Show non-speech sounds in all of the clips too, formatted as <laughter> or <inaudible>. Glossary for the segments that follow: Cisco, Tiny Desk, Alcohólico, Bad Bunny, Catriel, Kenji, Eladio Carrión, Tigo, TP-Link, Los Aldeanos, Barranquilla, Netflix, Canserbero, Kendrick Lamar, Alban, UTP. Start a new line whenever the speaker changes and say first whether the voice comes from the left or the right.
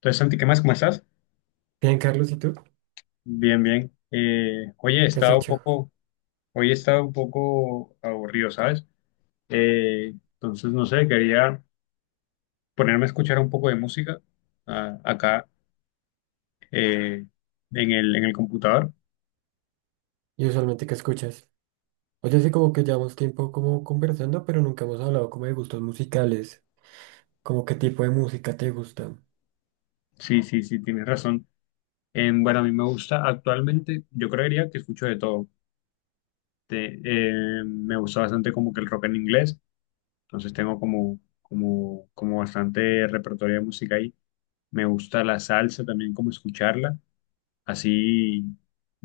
left: Entonces, Santi, ¿qué más? ¿Cómo estás?
right: Bien, Carlos, ¿y tú?
left: Bien, bien. Oye, he
right: ¿Qué has
left: estado un
right: hecho?
left: poco, hoy he estado un poco aburrido, ¿sabes? Entonces, no sé, quería ponerme a escuchar un poco de música ah, acá eh, en el computador.
right: ¿Y usualmente qué escuchas? Oye, sí, como que llevamos tiempo como conversando, pero nunca hemos hablado como de gustos musicales. Como qué tipo de música te gusta.
left: Sí, sí, sí, tienes razón. Em, bueno, a mí me gusta actualmente, yo creería que escucho de todo. Me gusta bastante como que el rock en inglés, entonces tengo como, como bastante repertorio de música ahí. Me gusta la salsa también, como escucharla. Así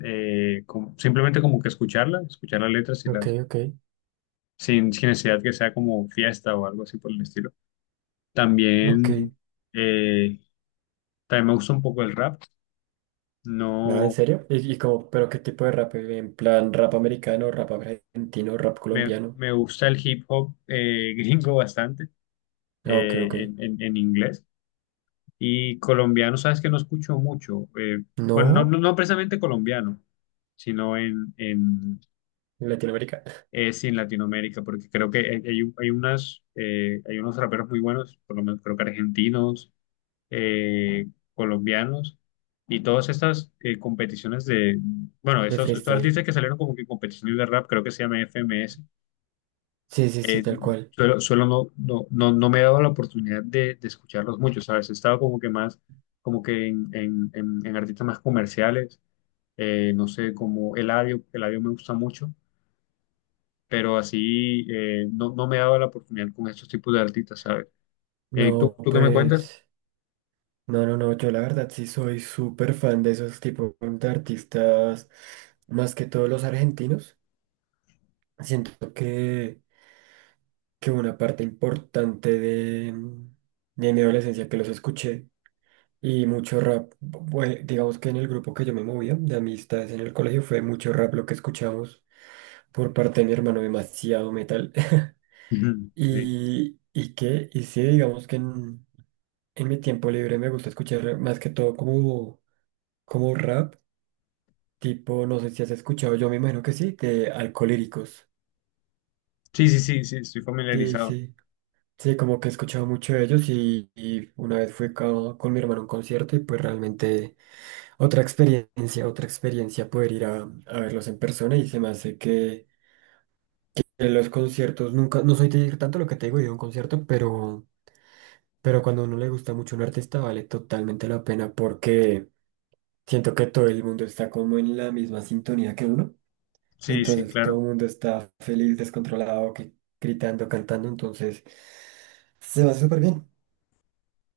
left: simplemente como que escucharla, escuchar las letras y
right: Ok,
left: las,
right: ok,
left: sin necesidad que sea como fiesta o algo así por el estilo.
right: ok.
left: También, eh, también me gusta un poco el rap,
right: Nada, ¿en
left: no,
right: serio? ¿Y como, pero ¿qué tipo de rap? ¿En plan rap americano, rap argentino, rap
left: me,
right: colombiano?
left: me gusta el hip hop <laughs> gringo bastante
right: Ah, ok, ok.
left: en inglés y colombiano, sabes que no escucho mucho, bueno,
right: ¿No?
left: no precisamente colombiano, sino
right: ¿En Latinoamérica? <laughs>
left: sí, en Latinoamérica, porque creo que hay, hay unas, hay unos raperos muy buenos, por lo menos creo que argentinos, eh, colombianos, y todas estas competiciones de, bueno,
right: De
left: estos
right: freestyle.
left: artistas que salieron como que en competiciones de rap, creo que se llama FMS,
right: Sí, sí, sí,
left: eh,
right: tal cual.
left: suelo, suelo no, no me he dado la oportunidad de escucharlos mucho, ¿sabes? He estado como que más, como que en, en artistas más comerciales, no sé, como Eladio, Eladio me gusta mucho pero así no, no me daba la oportunidad con estos tipos de artistas, ¿sabes?
right: No,
left: Tú qué me cuentas?
right: pues... No, no, no, yo la verdad sí soy súper fan de esos tipos de artistas, más que todos los argentinos. Siento que una parte importante de mi adolescencia que los escuché y mucho rap, digamos que en el grupo que yo me movía de amistades en el colegio fue mucho rap lo que escuchamos por parte de mi hermano, demasiado metal. <laughs>
left: Ujú, sí.
right: Y que, y sí, digamos que en mi tiempo libre me gusta escuchar más que todo como, como rap. Tipo, no sé si has escuchado, yo me imagino que sí, de Alcolíricos.
left: Sí, sí, sí, sí, estoy
right: Sí,
left: familiarizado.
right: sí. Sí, como que he escuchado mucho de ellos y una vez fui con mi hermano a un concierto y pues realmente otra experiencia poder ir a verlos en persona y se me hace que en los conciertos nunca, no soy de ir tanto lo que te digo, ir a un concierto, pero cuando a uno le gusta mucho un artista vale totalmente la pena porque siento que todo el mundo está como en la misma sintonía que uno.
left: Sí, sí,
right: Entonces todo
left: claro.
right: el mundo está feliz, descontrolado, gritando, cantando. Entonces se va súper bien.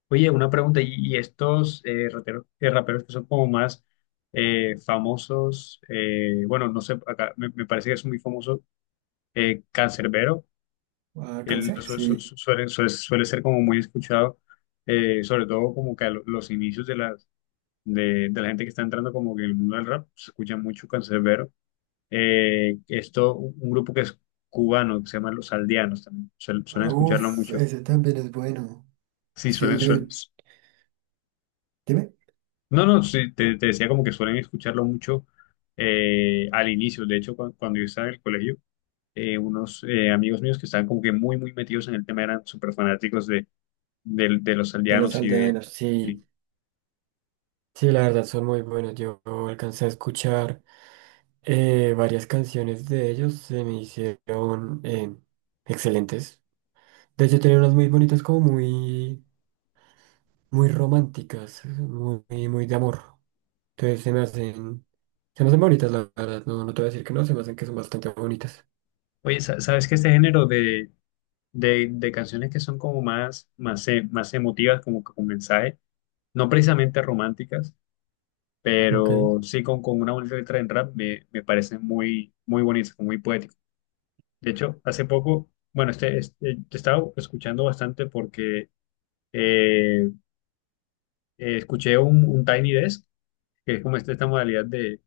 left: Oye, una pregunta, ¿y estos raperos que son como más famosos? Bueno, no sé, acá me parece que es muy famoso Canserbero,
right: A
left: él
right: cáncer, sí.
left: suele ser como muy escuchado, sobre todo como que a los inicios de las, de la gente que está entrando como que en el mundo del rap, se escucha mucho Canserbero. Esto, un grupo que es cubano, que se llama Los Aldeanos también, suelen
right: Ah,
left: escucharlo
right: uf,
left: mucho.
right: ese también es bueno.
left: Sí,
right: Sí,
left: suelen,
right: yo,
left: suel-
right: dime.
left: No, no, sí, te decía como que suelen escucharlo mucho al inicio. De hecho, cuando yo estaba en el colegio, unos amigos míos que estaban como que muy, muy metidos en el tema eran súper fanáticos de, de Los
right: De los
left: Aldeanos y de...
right: Aldeanos,
left: y-
right: sí. Sí, la verdad son muy buenos. Yo alcancé a escuchar varias canciones de ellos. Se me hicieron excelentes. De hecho, tenía unas muy bonitas, como muy, muy románticas, muy, muy de amor. Entonces se me hacen. Se me hacen bonitas, la verdad. No, no te voy a decir que no, se me hacen que son bastante bonitas.
left: Oye, ¿sabes que este género de, de canciones que son como más, más emotivas, como que con mensaje, no precisamente románticas,
right: Ok.
left: pero sí con una bonita letra en rap me parece muy, muy bonito, muy poético? De hecho, hace poco, bueno, este, te estaba escuchando bastante porque eh, escuché un Tiny Desk, que es como esta modalidad de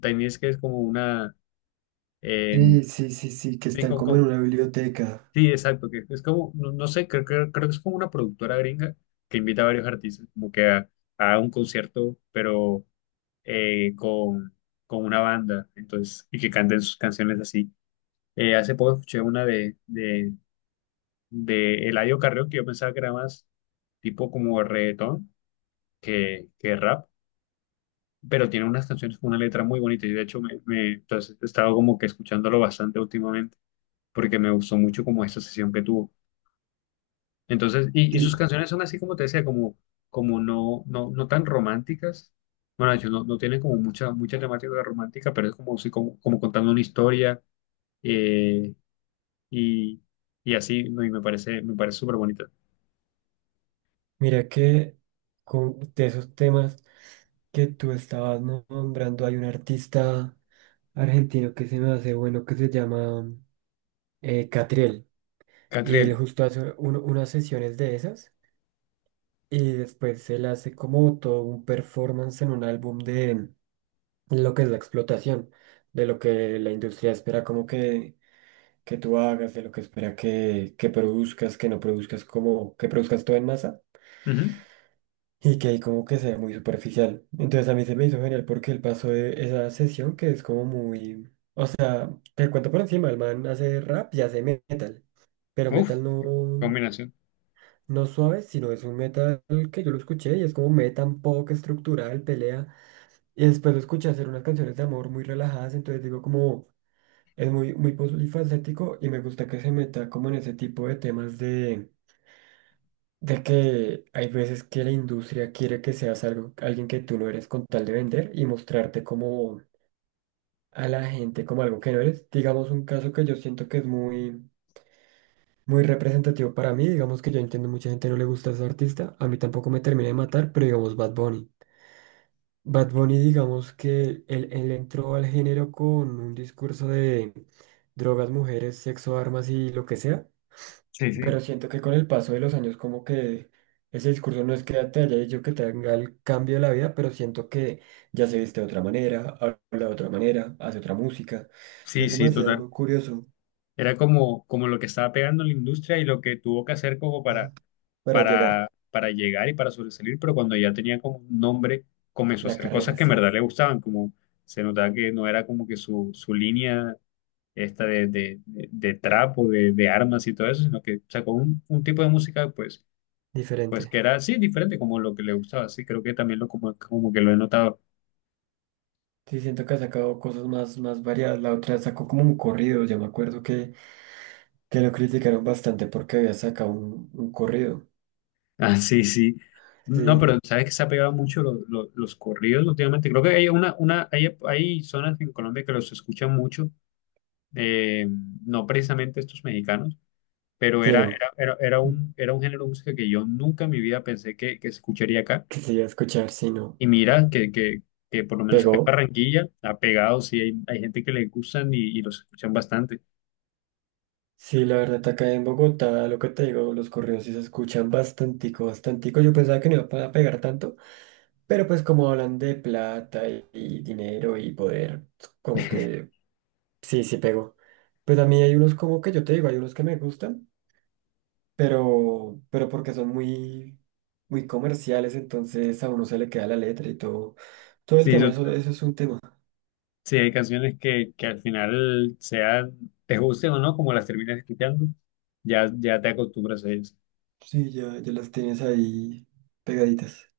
left: Tiny Desk, que es como una... eh,
right: Sí, sí, sí, sí, que
left: sí,
right: están como en una biblioteca.
left: sí, exacto, que es como, no, no sé, creo que es como una productora gringa que invita a varios artistas como que a un concierto, pero eh, con, con una banda, entonces, y que canten sus canciones así. Hace poco escuché una de Eladio Carrión, que yo pensaba que era más tipo como reggaetón que rap, pero tiene unas canciones con una letra muy bonita y de hecho entonces he estado como que escuchándolo bastante últimamente porque me gustó mucho como esta sesión que tuvo. Entonces, y sus
right: Sí,
left: canciones son así como te decía, como, como no, no tan románticas. Bueno, de hecho, no, no tienen como mucha, mucha temática romántica, pero es como, sí, como, como contando una historia eh, y, y así, ¿no? Y me parece súper bonito.
right: mira que con, de esos temas que tú estabas nombrando, hay un artista argentino que se me hace bueno que se llama Catriel. Y
left: Catriel.
right: él justo hace unas sesiones de esas y después él hace como todo un performance en un álbum de lo que es la explotación, de lo que la industria espera como que tú hagas, de lo que espera que produzcas, que no produzcas, como que produzcas todo en masa
left: Ujú.
right: y que ahí como que sea muy superficial. Entonces a mí se me hizo genial porque el paso de esa sesión que es como muy... Te cuento por encima, el man hace rap y hace metal, pero metal
left: Uf,
right: no,
left: combinación.
right: no suave, sino es un metal que yo lo escuché y es como metal pop estructural, pelea. Y después lo escuché hacer unas canciones de amor muy relajadas, entonces digo como... Es muy, muy polifacético y me gusta que se meta como en ese tipo de temas de que hay veces que la industria quiere que seas algo, alguien que tú no eres con tal de vender y mostrarte como a la gente como algo que no eres. Digamos un caso que yo siento que es muy, muy representativo para mí, digamos que yo entiendo mucha gente no le gusta ese artista, a mí tampoco me termina de matar, pero digamos Bad Bunny. Bad Bunny, digamos que él entró al género con un discurso de drogas, mujeres, sexo, armas y lo que sea.
left: Sí,
right: Pero
left: sí.
right: siento que con el paso de los años como que ese discurso no es que te haya dicho que tenga el cambio de la vida, pero siento que ya se viste de otra manera, habla de otra manera, hace otra música.
left: Sí,
right: Entonces se me
left: sí,
right: hace
left: total.
right: algo curioso.
left: Era como, como lo que estaba pegando en la industria y lo que tuvo que hacer como para,
right: Ajá, para llegar
left: para llegar y para sobresalir, pero cuando ya tenía como un nombre, comenzó a
right: la
left: hacer cosas
right: carrera,
left: que en
right: sí,
left: verdad le gustaban, como se notaba que no era como que su línea esta de, de trap o de armas y todo eso, sino que sacó un tipo de música, pues pues
right: diferente.
left: que era así, diferente como lo que le gustaba, sí, creo que también lo como, como que lo he notado. <laughs>
right: Sí, siento que ha sacado cosas más, más variadas. La otra sacó como un corrido, yo me acuerdo que lo criticaron bastante porque había sacado un corrido.
left: Ah, sí, sí. No,
right: Sí,
left: pero sabes que se ha pegado mucho los corridos últimamente. Creo que hay una, hay zonas en Colombia que los escuchan mucho, eh, no precisamente estos mexicanos, pero
right: sí,
left: era,
right: no.
left: era un género de música que yo nunca en mi vida pensé que se escucharía acá.
right: Quisiera escuchar, sí, no.
left: Y mira que, que por lo menos acá en
right: Pegó.
left: Barranquilla ha pegado, sí, hay gente que le gustan y los escuchan bastante.
right: Sí, la verdad, acá en Bogotá, lo que te digo, los correos sí se escuchan bastantico, bastantico. Yo pensaba que no iba a pegar tanto, pero pues como hablan de plata y dinero y poder, como que sí, sí pegó. Pues a mí hay unos como que yo te digo, hay unos que me gustan, pero porque son muy, muy comerciales, entonces a uno se le queda la letra y todo, todo el
left: Sí,
right: tema, eso es un tema.
left: sí, hay canciones que al final sean, te gusten o no, como las terminas escuchando, ya, ya te acostumbras a ellas.
right: Sí, ya, ya las tienes ahí pegaditas.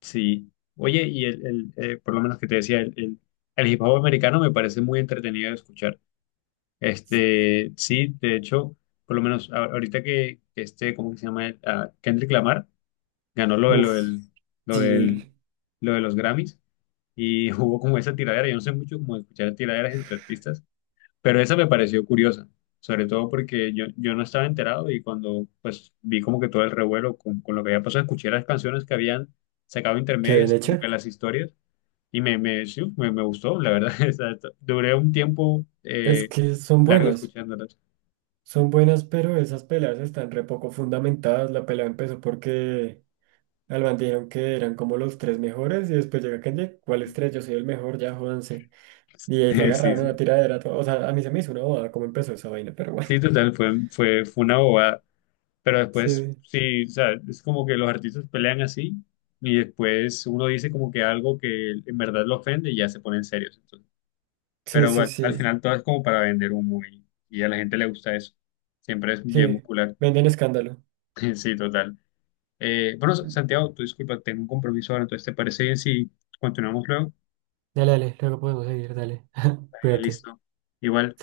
left: Sí. Oye, y el, por lo menos que te decía, el, el hip hop americano me parece muy entretenido de escuchar. Este, sí, de hecho, por lo menos ahorita que este, ¿cómo que se llama? Ah, Kendrick Lamar ganó lo de,
right: Uf,
left: lo
right: sí,
left: del,
right: el,
left: lo de los Grammys y <laughs> hubo como esa tiradera. Yo no sé mucho cómo escuchar tiraderas entre artistas. Pero esa me pareció curiosa, sobre todo porque yo no estaba enterado y cuando pues vi como que todo el revuelo con lo que había pasado, escuché las canciones que habían sacado
right: qué bien
left: intermedias y
right: hecho.
left: como que las historias sí, me gustó, la verdad. <laughs> O sea, duré un tiempo
right: Es que
left: largo escuchándolas.
right: son buenas, pero esas peleas están re poco fundamentadas. La pelea empezó porque Alban dijeron que eran como los tres mejores y después llega Kenji, ¿cuáles tres? Yo soy el mejor, ya jódanse. Y ahí se
left: <laughs> Sí,
right: agarraron a una
left: sí.
right: tiradera. Todo. O sea, a mí se me hizo una boda cómo empezó esa vaina, pero bueno.
left: Sí,
right: <laughs>
left: total, fue, fue una bobada. Pero después,
right: Sí,
left: sí, o sea, es como que los artistas pelean así y después uno dice como que algo que en verdad lo ofende y ya se ponen serios.
right: sí,
left: Pero
right: sí,
left: bueno, al
right: sí.
left: final todo es como para vender humo y a la gente le gusta eso. Siempre es bien
right: Sí,
left: muscular.
right: venden escándalo.
left: <laughs> Sí, total. Bueno, Santiago, tú disculpa, tengo un compromiso ahora, entonces ¿te parece bien si continuamos luego?
right: Dale, dale, luego podemos seguir, dale. <laughs>
left: Dale,
right: Cuídate. Hasta
left: listo.
right: luego.
left: Igual.